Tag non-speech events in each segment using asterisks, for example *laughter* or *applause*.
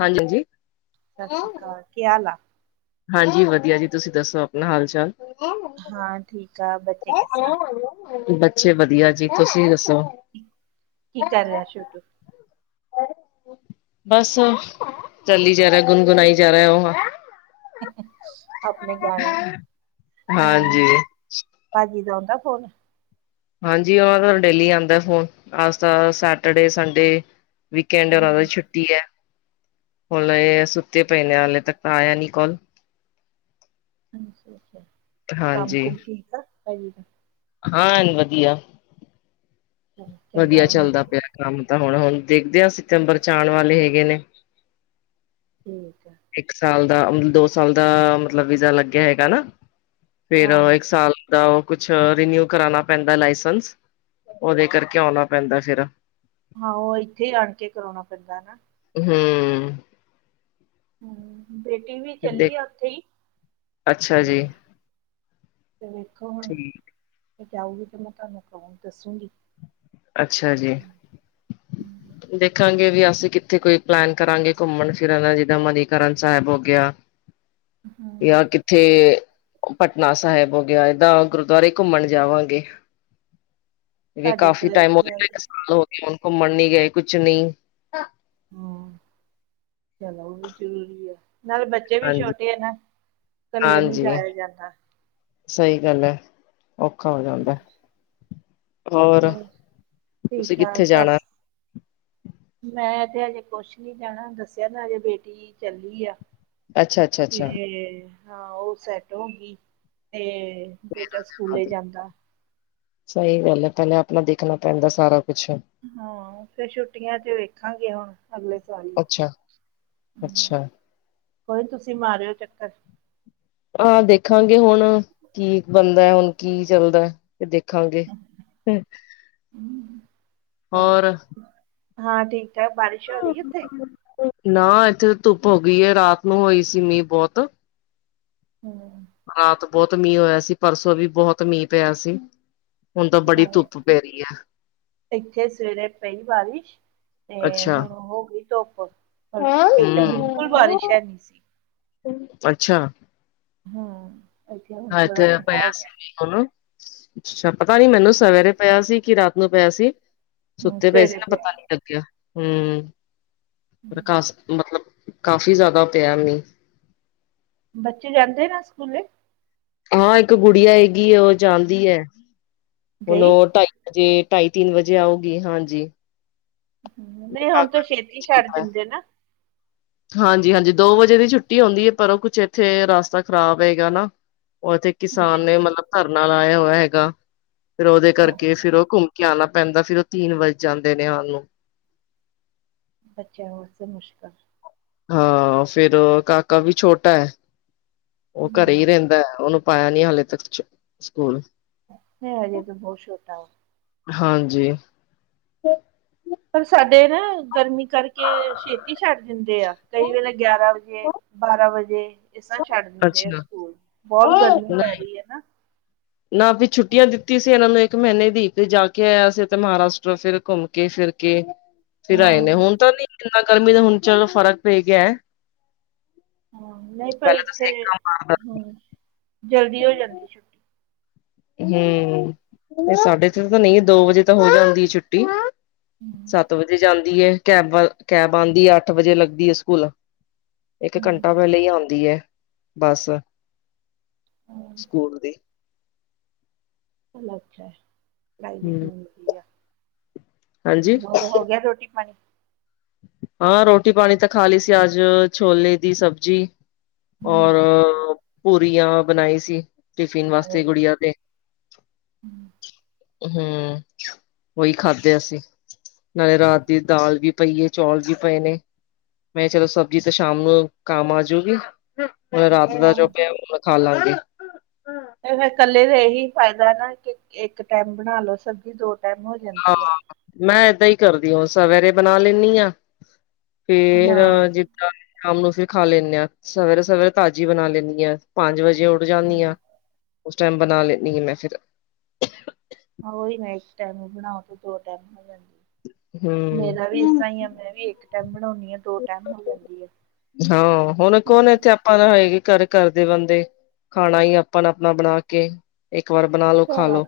ਹਾਂਜੀ ਹਾਂਜੀ। ਸਸੀਕਾਲ ਕੀ ਹਾਲ ਆ। ਹਾਂਜੀ ਵਧੀਆ ਜੀ ਤੁਸੀਂ ਦੱਸੋ ਆਪਣਾ ਹਾਲ ਚਾਲ। ਹਾਂ ਠੀਕ ਆ ਬੱਚੇ ਕਿਸ ਤਰ੍ਹਾਂ ਬੱਚੇ ਵਧੀਆ ਜੀ ਤੁਸੀਂ ਦੱਸੋ। ਕੀ ਕਰ ਰਿਐ ਸ਼ੁੱਭ। ਬਸ ਚਲੀ ਜਾ ਰਿਆ ਗੁਨਗੁਣਾਈ ਜਾ ਰਿਆ ਓ ਹਾਂ। ਆਪਣੇ ਗਾਣੇ ਅ ਹਾਂਜੀ, ਭਾਜੀ ਜੀ ਦਾ ਆਉਦਾ ਫੋਨ। ਹਾਂਜੀ ਉਹ ਦਾ ਡੇਲੀ ਆਉਦਾ ਫੋਨ ਅਜ ਤਾਂ ਸੈਟਰਡੇ ਸੰਡੇ ਵੀਕਐਂਡ ਓਨਾ ਦੀ ਹਾਂ ਛੁਟੀ ਹੈ। ਹੁਣ ਇਹ ਸੁੱਤੇ ਪਏ ਨੇ ਹਾਲਲੇ ਤੱਕ ਤਾਂ ਆਇਆ ਨੀ ਕਾੱਲ। ਅਛ ਅਛਾ ਕੰਮ ਹਾਂਜੀ, ਕੁਮ ਠੀਕ ਆ ਹੈ। ਹਾਂ ਵਧੀਆ। ਚਲੋ ਚੰਗਾ ਵਧੀਆ ਹੋਣਾ ਚੱਲਦਾ ਪਿਆ ਚਾਹੀਦਾ ਕੰਮ ਤਾਂ ਹੁਣ ਹੁਣ ਦੇਖਦੇ ਹ ਸਿਤੰਬਰ ਚ ਆਉਣ ਵਾਲੇ ਹੈਗੇ ਨੇ। ਠੀਕ ਹੈ। ਇੱਕ ਸਾਲ ਦਾ ਮਤ ਦੋ ਸਾਲ ਦਾ ਮਤਲਬ ਵੀਜ਼ਾ ਲੱਗਿਆ ਹੈਗਾ ਨਾ। ਫੇਰ ਹਾਂ ਇੱਕ ਸਾਲ ਦਾ ਓ ਕੁੱਛ ਰਿਨਿਊ ਕਰਾਣਾ ਪੈਂਦਾ ਲਾਇਸੈਂਸ। ਦੇ ਕਰਕੇ ਆਉਣਾ ਪੈਂਦਾ ਫਿਰ। ਹਾਂ ਓ ਇੱਥੇ ਈ ਆਣ ਕੇ ਕਰਾਓਣਾ ਪੈਂਦਾ ਨਾ। ਹੂੰ। ਹੂੰ ਬੇਟੀ ਵੀ ਦੇਖ ਚੱਲੀ ਆ ਓਥੇ ਈ। ਅੱਛਾ ਜੀ ਤੇ ਵੇਖੋ ਹੁਣ ਠੀਕ ਮ ਜਾਊਗੀ ਤੇ ਮੈਂ ਤੁਹਾਨੂੰ ਕੌਣ ਦੱਸੂਗੀ। ਅੱਛਾ ਜੀ। ਹੂੰ। ਦੇਖਾਂਗੇ ਵੀ ਅਸੀਂ ਕਿੱਥੇ ਕੋਈ ਪਲੈਨ ਕਰਾਂਗੇ ਘੁੰਮਣ ਫਿਰਨ ਜਿੱਦਾਂ ਮਨੀਕਰਨ ਸੈਬ ਹੋ ਗਿਆ। ਹਮ, ਯਾਰ ਕਿ ਇਥੇ ਪਟਨਾ ਸਾਹਿਬ ਹੋ ਗਿਆ ਏਦਾਂ ਗੁਰਦੁਆਰੇ ਘੁੰਮਣ ਜਾਵਾਂਗੇ। *inaudible* ਕਿਉਕ ਸਾਡੇ ਕਾਫੀ ਤੇ ਟਾਈਮ ਹੋਗੲ ਕਾਫੀ ਟਾਈਮ ਹੋ ਗਿਆ ਘੁੰਮਣ ਨਹੀ ਗਏ ਕੁਛ ਨਹੀ। ਹਮ ਚਲੋ ਉਵੀ ਜ਼ਰੂਰੀ ਹੈ। ਨਾਲੇ ਬੱਚੇ। ਬੱਚੇ ਵੀ ਹਾਂਜੀ ਛੋਟੇ ਆ ਨਾ ਇਕੱਲੇ ਨੀ ਹਾਂਜੀ ਜਾਇਆ ਜਾਂਦਾ। ਸਹੀ ਗੱਲ ਹੈ। ਔਖਾ ਹੋ ਜਾਂਦਾ। ਹੋਰ ਠੀਕ ਤੁਸੀ ਕਿਥੇ ਠਾਕ ਜਾਣਾ। ਸੱਸ ਮੈਂ ਤੇ ਹਜੇ ਕੁਛ ਨੀ ਜਾਣਾ ਦੱਸਿਆ ਨਾ ਹਜੇ ਬੇਟੀ ਚੱਲੀ ਆ ਅੱਛਾ-ਅੱਛਾ-ਅੱਛਾ ਤੇ ਹਾਂ ਉਹ ਸੈਟ ਹੋ ਗੀ ਤੇ ਬੇਟਾ ਸਕੂਲੇ ਜਾਂਦਾ ਸਹੀ ਗੱਲ ਹੈ ਪਹਲੇ ਆਪਣਾ ਦੇਖਣਾ ਪੈਂਦਾ ਸਾਰਾ ਕੁਛ ਹਾਂ ਫਿਰ ਛੁੱਟੀਆਂ ਚ ਵੇਖਾਂਗੇ ਹੁਣ ਅਗਲੇ ਸਾਲ ਇ ਅਛਾ। ਕੋਈ ਨੀ ਤੁਸੀ ਮਾਰਿਓ ਚੱਕਰ ਹਾਂ ਦੇਖਾਂਗੇ ਹੁਣ ਕੀ ਬਣਦਾ ਹੁਣ ਕੀ ਚੱਲਦਾ। ਦੇਖਾਂਗੇ ਫੇਰ, ਚਲੋ ਹੋਰ? ਹਾਂ ਠੀਕ - ਠਾਕ ਬਾਰਿਸ਼ ਹੋ ਰਹੀ ਉੱਥੇ ਨਾ ਇਥੇ ਤਾਂ ਧੁੱਪ ਹੋ ਗਈ ਹੈ, ਰਾਤ ਨੂੰ ਹੋਈ ਸੀ ਮੀਂਹ ਬਹੁਤ *inaudible* ਰਾਤ ਬਹੁਤ ਮੀਂਹ ਹੋਇਆ ਸੀ ਪਰਸੋ ਵੀ ਬਹੁਤ ਮੀਂਹ ਪਿਆ ਸੀ। ਹੁਣ ਤਾਂ ਬੜੀ ਧੁੱਪ ਪੈ ਰਹੀ ਹੈ। ਇਥੇ ਸਵੇਰੇ ਪਈ ਬਾਰਿਸ਼ ਤੇ ਅੱਛਾ ਹੁਣ ਹੋ ਗਈ ਧੁੱਪ ਪਰ ਇੱਥੇ ਬਿਲਕੁਲ ਬਾਰਿਸ਼ ਹੈ ਨੀ ਸੀ। ਅਛਾ। ਹੂੰ ਇਥੇ ਹੁਣ ਥੋੜਾ ਠੰਡਾ ਹੋ ਗਿਆ। *unintelligible* ਅਛਾ ਪਤਾ ਨੀ ਮੈਨੂੰ ਸਵੇਰੇ ਪਿਆ ਸੀ ਕਿ ਰਾਤ ਨੂੰ ਪਿਆ ਸੀ। ਹੂੰ ਸੁੱਤੇ ਪਏ ਸੀ ਸਵੇਰੇ ਨਾ ਪਿਆ ਪਤਾ ਨੀ ਲਗਿਆ, ਹੂ। *unintelligible* ਮਤਲਬ ਕਾਫੀ ਜਾਦਾ ਪਯਾ ਮੀਹ ਬੱਚੇ ਜਾਂਦੇ ਨਾ ਸਕੂਲੇ? ਹਾਂ ਇੱਕ ਗੁੜੀਆ ਹੈਗੀ ਉਹ ਜਾਂਦੀ ਹੈ। ਹੁਣ ਗਈ ਉਹ ਢਾਈ ਜੇ ਢਾਈ ਤਿੰਨ ਵਜੇ ਆਉਗੀ ਹਾਂਜੀ ਨਹੀ ਬੇਟਾ ਹੁਣ ਤ ਛੇਤੀ ਛੱਡ ਦਿੰਦੇ ਨਾ? ਹਾਂਜੀ-ਹਾਂਜੀ ਦੋ ਵਜੇ ਦੀ ਛੁੱਟੀ ਹੁੰਦੀ ਹਏ, ਪਰ ਉਹ ਕੁਛ ਇੱਥੇ ਰਸਤਾ ਖ਼ਰਾਬ ਹੈਗਾ ਨਾ ਉਥੇ ਕਿਸਾਨ ਅੱਛਾ ਨੇ ਅੱਛਾ ਮਤਲਬ ਧਰਨਾ ਲਾਇਆ ਹੋਇਆ ਹੈਗਾ, ਫਿਰ ਉਹਦੇ ਕਰਕੇ ਓਹੋ, ਫਿਰ ਉਹ ਘੁੰਮ ਲਯਾਨਾ ਪੈਂਦਾ ਸੀ, ਫੇਰ ਉਹ ਤਿੰਨ ਵੱਜ ਜਾਂਦੇ ਨੇ ਆਨ ਨੂੰ। ਬੱਚਿਆਂ ਵਾਸਤੇ ਮੁਸ਼ਕਿਲ ਹਾਂ ਫੇਰ ਔਹ ਕਾਕਾ ਵੀ ਛੋਟਾ ਉਹ ਘਰੇ ਈ ਹਮ, ਰਹਿੰਦਾ ਉਹਨੂੰ ਪਾਯਾ ਨੀ ਹਾਲੇ ਤੱਕ *unintelligible* ਸਕੂਲ ਹੈ ਹਜੇ ਤਾਂ ਬਹੁਤ ਛੋਟਾ ਵਾ। ਹਾਂਜੀ- ਪਰ ਸਾਡੇ ਨਾ ਗਰਮੀ ਕਰਕੇ ਛੇਤੀ ਛੱਡ ਦਿੰਦੇ ਆ ਕਈ ਵੇਲੇ ਗਿਆਰਾਂ ਵਜੇ ਬਾਰਾਂ ਵਜੇ ਇਸ ਤਰਾਂ ਛੱਡ ਦਿੰਦੇ ਆ ਅੱਛਾ ਸਕੂਲ ਬਹੁਤ ਗਰਮੀ ਪੈ ਰਹੀ ਏ ਨਾ। ਨਾ ਵਿਚ ਛੁੱਟੀਆਂ ਦਿੱਤੀ ਸੀ ਇਹਨਾਂ ਨੂੰ ਇਕ ਮਹੀਨੇ ਦੀ ਤੇ ਜਾ ਕੇ ਆਇਆ ਸੀ ਉਤੇ ਮਹਾਰਾਸ਼ਟਰ ਫਿਰ ਘੁੰਮ ਕੇ ਫਿਰ ਕੇ ਫਿਰ ਹਾਂ ਆਏ ਨੇ ਹੁਣ ਤਾਂ ਨਹੀ ਇੰਨਾ ਗਰਮੀ ਦਾ ਹੁਣ ਚਲੋ ਫ਼ਰਕ ਪੈ ਗਯਾ। ਹਾਂ ਨਹੀ ਪਰ ਇਥੇ ਮਾਰਦਾ ਹੂੰ ਜਲਦੀ ਹੋ ਜਾਂਦੀ ਛੁੱਟੀ ਇੱਥੇ ਹੂੰ ਤੇ ਸਾਡੇ ਇਥੇ ਤਾਂ ਨਹੀ ਦੋ ਵਜੇ ਤਾਂ ਹੋ ਜਾਂਦੀ ਏ ਛੁੱਟੀ ਹੂੰ ਸੱਤ ਵਜੇ ਜਾਂਦੀ ਏ ਕੈਬ ਵਾਲ ਕੈਬ ਆਂਦੀ ਏ ਅੱਠ ਵਜੇ ਲੱਗਦੀ ਏ ਸਕੂਲ ਇੱਕ ਹਮ। ਘੰਟਾ ਲਿਆਂਦੀ ਹੈ ਬਸ ਹਮ ਸਕੂਲ ਦੀ। ਚਲੋ ਅੱਛਾ ਹੈ ਪੜਾਈ ਵੀ ਹੂੰ ਜ਼ਰੂਰੀ ਆ। ਹਾਂਜੀ ਹੋ ਗਿਆ ਰੋਟੀ- ਪਾਣੀ? ਹਾਂ ਰੋਟੀ ਪਾਣੀ ਤਾਂ ਖਾ ਲਈ ਸੀ, ਅੱਜ ਛੋਲੇ ਦੀ ਸਬਜ਼ੀ ਹਮ, ਔਰ ਪੂਰੀਆਂ ਬਣਾਈ ਸੀ। ਟਿਫਿਨ ਅਰੇ ਵਾਸਤੇ ਵਾਹ। ਗੁੜੀਆਂ ਦੇ ਹਮ, ਹੂੰ ਉਹੀ ਖਾਧੇ ਅਸੀ, ਨਾਲੇ ਰਾਤ ਦੀ ਦਾਲ ਵੀ ਪਈ ਏ ਚੌਲ ਵੀ ਪਏ ਨੇ। ਮੈਂ ਚਲੋ ਸਬਜ਼ੀ ਤਾਂ ਸ਼ਾਮ ਨੂੰ ਕੰਮ ਆ ਜਾਉਗੀ। ਹੋਰ ਰਾਤ ਦਾ ਜੋ ਹਾਂ ਪਿਆ ਹੁਣ ਮੈ ਖਾ ਲਾਂਗੀ। ਫੇਰ ਇਕੱਲੇ ਦਾ ਇਹੀ ਫਾਇਦਾ ਨਾ ਕਿ ਇੱਕ ਟੈਮ ਬਣਾ ਲੋ ਸਬਜ਼ੀ, ਦੋ ਟਾਈਮ ਹੋ। ਹਾਂ, ਜਾਂਦੀ ਆ ਮੈਂ ਏਦਾਂ ਹੀ ਕਰਦੀ ਹਾਂ, ਸਵੇਰੇ ਬਣਾ ਲੈਨੀ ਆ। ਫੇਰ ਹਾਂ ਜੇ। ਸ਼ਾਮ ਨੂੰ ਅਸੀ ਖਾ ਲੈਂਣੇ ਹਾਂ। ਸਵੇਰੇ- ਸਵੇਰੇ ਤਾਜ਼ੀ ਬਣਾ ਲੈਂਣੀ ਆ। ਪੰਜ ਵਜੇ ੳਠ ਉਠ ਜਾਂਨੀ ਹਾਂ, ਉਸ ਟਾਈਮ ਬਣਾ ਲੈਨੀ ਹਾਂ ਮੈਂ ਫਿਰ। ਉਹੀ ਇੱਕ ਟਾਈਮ ਬਣਾਓ ਤੇ ਦੋ ਟਾਈਮ ਹੋ ਜਾਂਦੀ। ਹੂੰ ਮੇਰਾ ਵੀ ਤਾਂਈ ਮੈਂ ਵੀ ਇੱਕ ਟਾਈਮ ਬਣਾਉਦੀ ਆ, ਦੋ ਟਾਈਮ ਹੋ ਜਾਂਦੀ ਏ। ਹਾਂ ਹੁਣ ਕੋਣ ਏਥੇ ਅ। ਆਪਾਂ ਤਾਂ ਹੈਗੀ ਘਰ, ਘਰ ਦੇ ਬੰਦੇ। ਖਾਣਾ ਹੀ ਆਪਾਂ ਅਪਣਾ ਬਣਾ ਕੇ। ਇੱਕ ਵਾਰ ਬਣਾ ਲੋ, ਖਾ ਹਾਂ ਲੋ।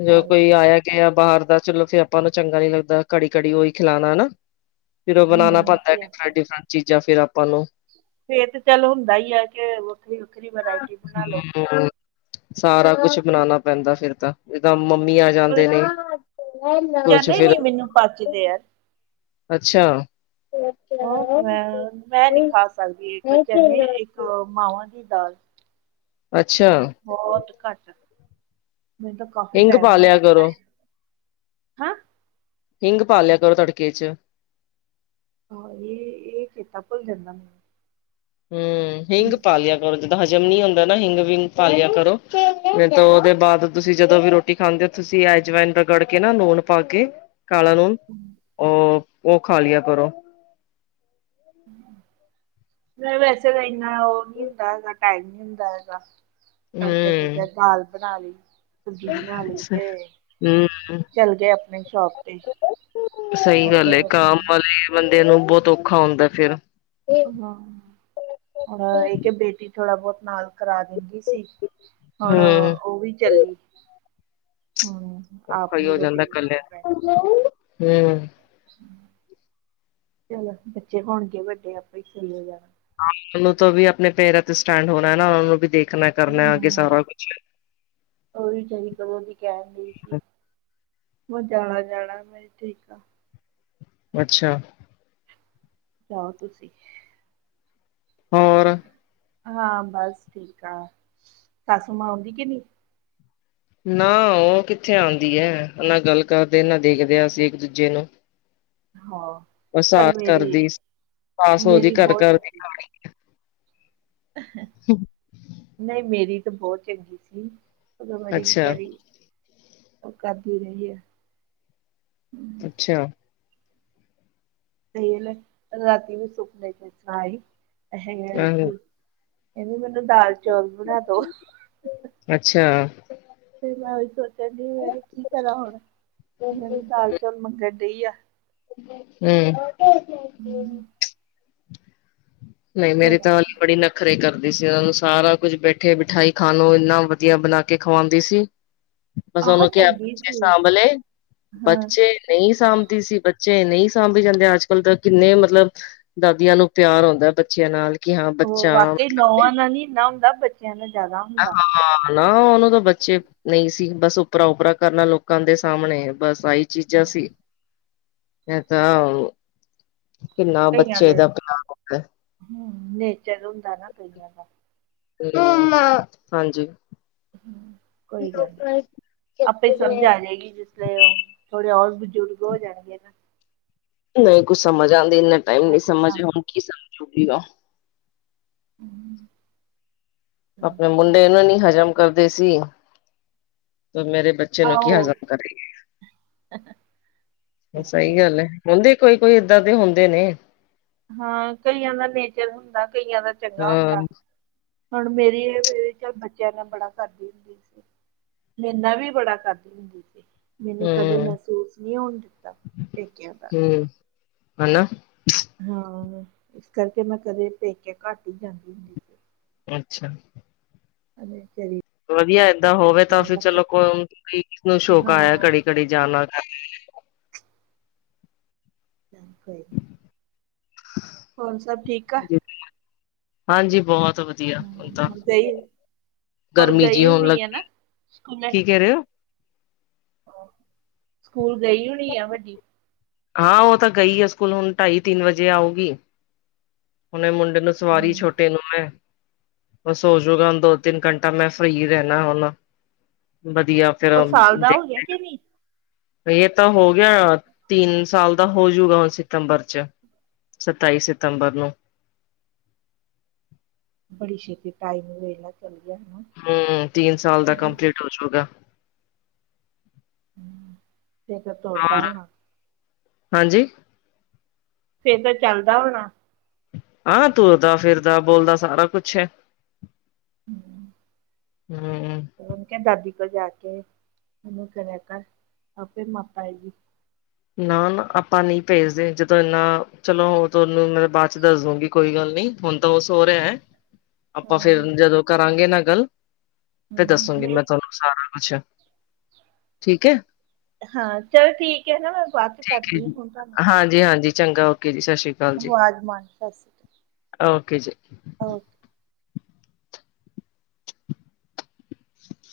ਜਦੋਂ ਕੋਈ ਆਇਆ ਗਿਆ ਬਾਹਰ ਦਾ, ਚਲੋ ਫੇਰ ਆਪਾਂ ਨੂੰ ਚੰਗਾ ਨੀ ਲੱਗਦਾ ਘੜੀ- ਘੜੀ ਉਹੀ ਖਿਲਾਉਣਾ। ਹੈਨਾ। ਫੇਰ ਉਹ ਬਣਾਉਣਾ ਹਮ ਬਨਦਾ, ਫੇਰ ਡਿਫਰੈਂਟ- ਡਿਫਰੈਂਟ ਚੀਜ਼ਾਂ ਫੇਰ ਆਪਾਂ ਨੂੰ। ਫੇਰ ਤੇ ਚੱਲ ਹੁੰਦਾ ਹੀ ਹੈ ਕੇ। ਮੇਰੀ ਵੱਖਰੀ ਬਣਾਈ। ਫਿਰ ਸਾਰਾ ਕੁਛ ਬਣਾਉਣਾ ਪੈਂਦਾ ਫਿਰ ਤਾਂ। ਜਿਦਾ ਮੰਮੀ ਆ ਪਰ ਜਾਂਦੇ ਨੇ, ਕੁਛ ਫਿਰ। ਭਜਦੇ ਆ। ਅੱਛਾ। ਉਹ ਮੈਂ, ਮੈਂ ਨਹੀਂ ਖਾ ਸਕਦੀ ਇੱਕ ਚਟਨੀ ਇੱਕ। ਮਾਵਾਂ ਦੀ ਦਾਲ, ਅੱਛਾ ਬਹੁਤ ਘੱਟ ਮੈਨੂੰ ਤਾਂ। ਕਾਫੀ ਹਿੰਗ ਟਾਈਮ ਪਾ ਲਿਆ ਹੋਇਆ ਕਰੋ ਬਣਾਏ। ਹਿੰਗ ਪਾ ਲਿਆ ਕਰੋ ਤੜਕੇ ਚ। ਹਾਂ ਇਹ ਇਹ ਚੇਤਾ ਭੁੱਲ ਜਾਂਦਾ ਮ। ਹਮ ਹਿੰਗ ਪਾ ਲਿਆ। ਜਿੱਦਾਂ ਹਜ਼ਮ ਨੀ ਹੁੰਂਦਾ ਨਾ ਹਿੰਗ ਵਿੰਗ ਪਾ ਲਿਆ ਕਰੋ ਫਿਰ ਤਾਂ ਉਹਦੇ ਬਾਅਦ ਤੁਸੀਂ ਜਦੋਂ ਵੀ ਰੋਟੀ। ਰੋਟੀ ਖਾਂਦੇ ਹੋ ਤੁਸੀਂ ਐਜਵਾਇਨ ਰਗੜ ਕੇ ਨਾ ਲੂਣ ਪਾ ਕੇ ਕਾਲਾ ਨੂਨ। ਹਮ। ਉਹ ਉਹ ਖਾ ਲਿਆ ਕਰੋ। ਹਮ। ਮੈ ਵੈਸੇ ਤਾਂ ਇੰਨਾ ਉਹ ਨਹੀਂ ਹੁੰਦਾ ਇਨਾ ਟਾਈਮ ਨਹੀਂ ਹੁੰਦਾ ਹੈਗਾ। ਤੜਕੇ- ਤੜਕੇ ਹੂੰ ਦਾਲ ਬਣਾ ਲਈ। ਸਬਜ਼ੀ ਬਣਾ ਲਈ ਤੇ ਹੂੰ ਚੱਲ ਗਏ ਅਪਣੇ ਸ਼ੋਪ ਤੇ। ਸਹੀ ਉੱਥੇ ਗੱਲ ਏ। ਹੀ ਆਪਣਾ- ਕਾਮ ਵਾਲੇ ਬੰਦੇ ਨੂੰ ਬਹੁਤ ਔਖਾ ਹੁੰਦਾ ਫੇਰ। ਹਾਂ, ਏ ਆ ਕੇ ਬੇਟੀ ਥੋੜਾ ਬਹੁਤ ਨਾਲ। ਕਰਾ ਦਿੰਦੀ ਸੀ, ਹੁਣ ਹੂੰ ਉਹ ਵੀ ਚੱਲੀ ਹੂੰ। ਔਖਾ ਹੀ ਹੋ ਜਾਂਦਾ ਕੱਲੇ ਹੂੰ। ਚਲੋ, ਬੱਚੇ ਹੋਣਗੇ ਵੱਡੇ ਆਪੇ ਸਹੀ ਹੋ ਜਾਨਾ। ਹਾਂ ਮੈਨੂੰ ਤਾਂ ਵੀ ਆਪਣੇ ਪੈਰਾਂ ਤੇ ਸਟੈਂਡ ਹੋਣਾ ਨਾ ਉਹਨੂੰ ਵੀ ਦੇਖਣਾ। ਕਰਨਾ ਅੱਗੇ ਹੂੰ ਸਾਰਾ ਕੁਛ ਉਹ ਵਿਚਾਰੀ ਕਦੋਂ ਦੀ ਕਹਿਣ ਡਈ ਸੀ। ਮੈਂ ਜਾਣਾ- ਜਾਣਾ, ਮੈਂ ਠੀਕ ਆ। ਅੱਛਾ। ਜਾਓ ਤੁਸੀਂ। ਹੋਰ। ਹਾਂ ਬਸ ਠੀਕ ਆ ਸਸੁ ਮਾਂ ਆਉਂਦੀ ਕਿ ਨਹੀ? ਨਾ ਉਹ ਕਿੱਥੇ ਆਉਂਦੀ ਹੈ ਨਾ ਗੱਲ ਕਰਦੇ ਨਾ ਦੇਖਦੇ ਆ ਅਸੀਂ ਇੱਕ ਦੂਜੇ ਨੂੰ। ਹਾਂ ਬਸ ਪਰ ਆਸ ਕਰਦੀ ਮੇਰੀ ਆਸ ਉਹਦੀ ਮੇਰੀ ਕਰ ਬਹੁਤ ਕਰਦੀ ਚੰਗੀ। ਸੀ ਨਹੀਂ, ਮੇਰੀ ਤਾਂ ਬਹੁਤ ਚੰਗੀ ਸੀ। ਉਦੋਂ ਬੜੀ ਅੱਛਾ ਵਿਚਾਰੀ ਉਹ ਕਰਦੀ ਰਹੀ ਆ ਹੂੰ। ਅੱਛਾ ਤੇਲ, ਰਾਤੀ ਵੀ ਸੁੱਕਨ ਕੇ ਸਣਾਈ ਆਹੋ ਇਹਦੀ ਮੈਨੂੰ ਦਾਲ ਚੌਲ ਬਣਾ ਦੋ। ਅੱਛਾ ਫਿਰ ਮੈਂ ਉਹੀ ਸੋਚਿਆ ਡਈ ਆ ਕੀ ਕਰਾਂ ਹੁਣ ਮੈਂ ਦਾਲ ਚੌਲ ਮੰਗਣ ਡਈ ਆ। ਹੂੰ ਹੂੰ ਨਹੀਂ ਮੇਰੀ ਚਲੋ ਤਾਂ ਹਲੀ ਬੜੀ ਨ ਖਰੇ ਕਰਦੀ ਸੀ ਉਹਨਾਂ ਨੂੰ ਸਾਰਾ ਕੁੱਝ ਬੈਠੇ ਬਿਠਾਈ ਖਾਣ ਨੂੰ ਇੰਨਾ ਵਧੀਆ ਬਣਾ ਕੇ ਖਵਾਉਂਦੀ ਸੀ। *inaudible* ਬਸ ਉਹਨੂੰ ਕਿਹਾ ਚੰਗੀ ਬੱਚੇ ਸੀ ਸਾਂਭ ਲੈ, ਹਾਂ ਬੱਚੇ ਨਹੀਂ ਸਾਂਭਦੀ ਸੀ ਬੱਚੇ ਨਹੀਂ ਸਾਂਭੀ ਜਾਂਦੇ ਅੱਜ ਕੱਲ ਤਾਂ ਕਿੰਨੇ ਮਤਲਬ ਦਾਦੀਆਂ ਨੂੰ ਪਿਆਰ ਆਉਂਦਾ ਬੱਚਿਆਂ ਨਾਲ। ਕਿ ਹਾਂ ਉਹ ਬੱਚਾ ਵਾਕਈ ਮਤਲਬ ਹਾਂ ਨੌਵਾਂ ਨਾਲ ਨੀ ਇੰਨਾ ਹੁੰਦਾ ਬੱਚਿਆਂ ਨਾਲ ਜ਼ਿਆਦਾ ਹੁੰਦਾ ਨਾ ਉਹਨੂੰ ਤਾਂ ਬੱਚੇ ਨਹੀਂ ਸੀ ਬਸ ਉੱਪਰਾ ਉਪਰਾ ਕਰਨਾ ਲੋਕਾਂ ਦੇ ਸਾਹਮਣੇ ਬਸ ਆਈ ਚੀਜਾਂ ਸੀ। ਇਹ ਤਾਂ ਕਿੰਨਾ ਕਈਆਂ ਬੱਚੇ ਦਾ, ਪਿਆਰ ਹੂੰ ਨੇਚਰ ਹੁੰਦਾ ਨਾ ਕਈਆਂ ਦਾ। ਮੰਮਾ ਹਾਂਜੀ ਹੂੰ ਕੋਈ ਗੱਲ ਨੀ, ਆਪੇ ਸਮਝ ਆ ਜਾਏਗੀ ਜ ਦੇ ਓ ਥੋੜੇ ਹੋਰ ਬਜ਼ੁਰਗ ਹੋ ਜਾਣਗੇ ਨਾ। ਨਹੀਂ ਕੁਛ ਸਮਝ ਆਉਂਦੇ ਇੰਨਾ ਟਾਈਮ ਨਹੀਂ ਆਪੇ ਸਮਝ ਸਮਝਿਆ ਹੁਣ ਕੀ ਸਮਝ ਸਮਜੋ ਗੀਗਾ। ਹੂੰ ਆਪਣੇ ਮੁੰਡੇ ਇਹਨੂੰ ਨੀ ਹਜ਼ਮ ਕਰਦੇ ਸੀ, ਤੇ ਮੇਰੇ ਬੱਚੇ ਚਿਆ ਨੂੰ ਕੀ ਆਓ ਹਜ਼ਮ ਕਰੇਗੀ। ਚਲੋ ਕੋਈ ਸਹੀ ਗੱਲ ਨੀ। ਏ। ਹੁੰਦੇ ਕੋਈ-ਕੋਈ ਏਦਾਂ ਦੇ ਹੁੰਦੇ ਨੇ। ਹਾਂ ਕਈਆਂ ਦਾ ਨੇਚਰ ਹੁੰਦਾ ਕਈਆਂ ਦਾ ਚੰਗਾ ਹਾਂ ਹੁੰਦਾ। ਹਮ ਹੁਣ ਮੇਰੀ ਇਹ *unintelligible* ਚੱਲ ਬੱਚਿਆਂ ਨਾਲ ਬੜਾ ਕਰਦੀ ਹੁੰਦੀ ਸੀ। ਮੇਰਾ ਨਾ ਵੀ ਬੜਾ ਕਰਦੀ ਹੁੰਦੀ ਸੀ। ਮੈਨੂੰ ਕਦੇ ਮਹਿਸੂਸ ਨੀ ਹੋਣ ਦਿੱਤਾ ਪੇਕਿਆ ਦਾ। ਹਮ ਹਨਾ ਹਾਂ ਇਸ ਕਰਕੇ ਮੈਂ ਕਦੇ ਪੇਕੇ ਘੱਟ ਹੀ ਜਾਂਦੀ ਹੁੰਦੀ ਸੀ। ਅੱਛਾ। ਅਰੇ ਤੇਰੀ ਵਧੀਆ ਏਦਾਂ ਹੋਵੇ ਤਾਂ ਫਿਰ ਚਲੋ ਕੋਈ ਇੱਕ ਨੂੰ ਸ਼ੌਕ ਆਇਆ ਹਾਂ ਘੜੀ-ਘੜੀ ਜਾਣਾ। ਬਿਲਕੁਲ *unintelligible* ਹੋਰ ਸਭ ਠੀਕ ਆ? ਹਾਂਜੀ ਬਹੁਤ ਵ ਵਧੀਆ ਹੁਣ ਤਾਂ, ਹੁਣ ਗਰਮੀ ਜੀ ਗਈ ਹੋਣ ਲੱਗ ਹੋਣੀ ਆ ਨਾ ਰਹੀ। ਸਕੂਲੇ ਕੀ ਕਹਿ ਰਹੇ ਹੋ? ਸਕੂਲ ਗਈ ਹੋਣੀ ਆ ਵੱਡੀ? ਹਾਂ ਉਹ ਤਾਂ ਗਈ ਆ ਸਕੂਲ ਹੁਣ ਢਾਈ-ਤਿੰਨ ਵਜੇ ਆਊਗੀ। ਹੁਨੇ ਮੁੰਡੇ ਨੂੰ ਸਵਾ ਰਹੀ ਹੂੰ, ਛੋਟੇ ਨੂੰ ਮੈਂ। ਉਹ ਸੋ ਜੂਗਾ ਹੁਣ ਦੋ-ਤਿੰਨ ਘੰਟਾ ਮੈਂ ਫਰੀ ਰਹਿਣਾ ਹੁਣ, ਵਧੀਆ। ਫੇਰ ਉਹ ਸਾਲ ਦਾ ਦੇਖ, ਹੋ ਗਿਆ ਕਿ ਨਹੀ? ਇਹ ਤਾਂ ਹੋ ਗਿਆ ਤਿੰਨ ਸਾਲ ਦਾ ਹੋਜੂਗਾ ਹੁਣ ਸਤੰਬਰ 'ਚ। ਸਤਾਈ ਸਿਤੰਬਰ ਨੂੰ। ਬੜੀ ਛੇਤੀ ਟਾਈਮ ਵੇਲਾ ਚੱਲ ਗਿਆ ਨਾ। ਹੂੰ ਤੀਨ ਸਾਲ ਦਾ ਕੰਪਲੀਟ ਹੋਜੂਗਾ। ਤੇ ਕਰ ਤੁਰਦਾ ਹੋਰ ਹੋਣਾ। ਹਾਂਜੀ? ਫੇਰ ਤਾਂ ਚੱਲਦਾ ਹੋਣਾ। ਹਾਂ ਤੁਰਦਾ ਫਿਰਦਾ ਬੋਲਦਾ ਸਾਰਾ ਕੁਛ ਹੈ। ਹਮ। ਹਮਮ। ਉਹਕੇ ਦਾਦੀ ਕੋ ਜਾ ਕੇ ਉਹਨੂੰ ਕਿਹਾ ਕਰ ਆਪ ਫਿਰ ਮਤ ਆਏਗੀ। ਨਾ ਨਾ ਆਪਾਂ ਨਹੀਂ ਭੇਜਦੇ ਜਦੋਂ ਇੰਨਾ ਚਲੋ ਉਹ ਤੁ ਉਹਨੂੰ ਮੈਂ ਬਾਅਦ 'ਚ ਦੱਸ ਦੂਗੀ। ਕੋਈ ਗੱਲ ਨਿ ਹੁਣ ਤਾਂ ਸੋ ਹੋ ਰਿਹਾ ਹੈਂ। ਹ। ਆਪਾਂ ਫੇਰ ਜਦੋਂ ਕਰਾਂਗੇ ਨਾ ਗੱਲ ਤੇ ਹਮ ਦੱਸਾਗੀ ਨਹੀਂ ਮੈਂ ਤੁਹਾਨੂੰ। ਸਾਰਾ ਕੁਛ ਹੈ ਠੀਕ ਹੈ। ਹਾਂ ਚਲੋ ਠੀਕ ਹੈ ਨਾ ਮੈਂ ਬਾਅਦ 'ਚ ਕਰਦੀ ਹ ਹੁਣ ਤੁਹਾਨੂੰ। ਜੀ ਹਾਂਜੀ ਚੰਗਾ ਓਕੇ ਜੀ ਸਤਿ ਸ਼੍ਰੀ ਅਕਾਲ ਜੀ ਆਵਾਜ਼ ਮਾਰ ਸਤਿ ਸ਼੍ਰੀ ਓਕੇ ਜੀ। ਅਕਾਲ ਓਕੇ ਸਸ।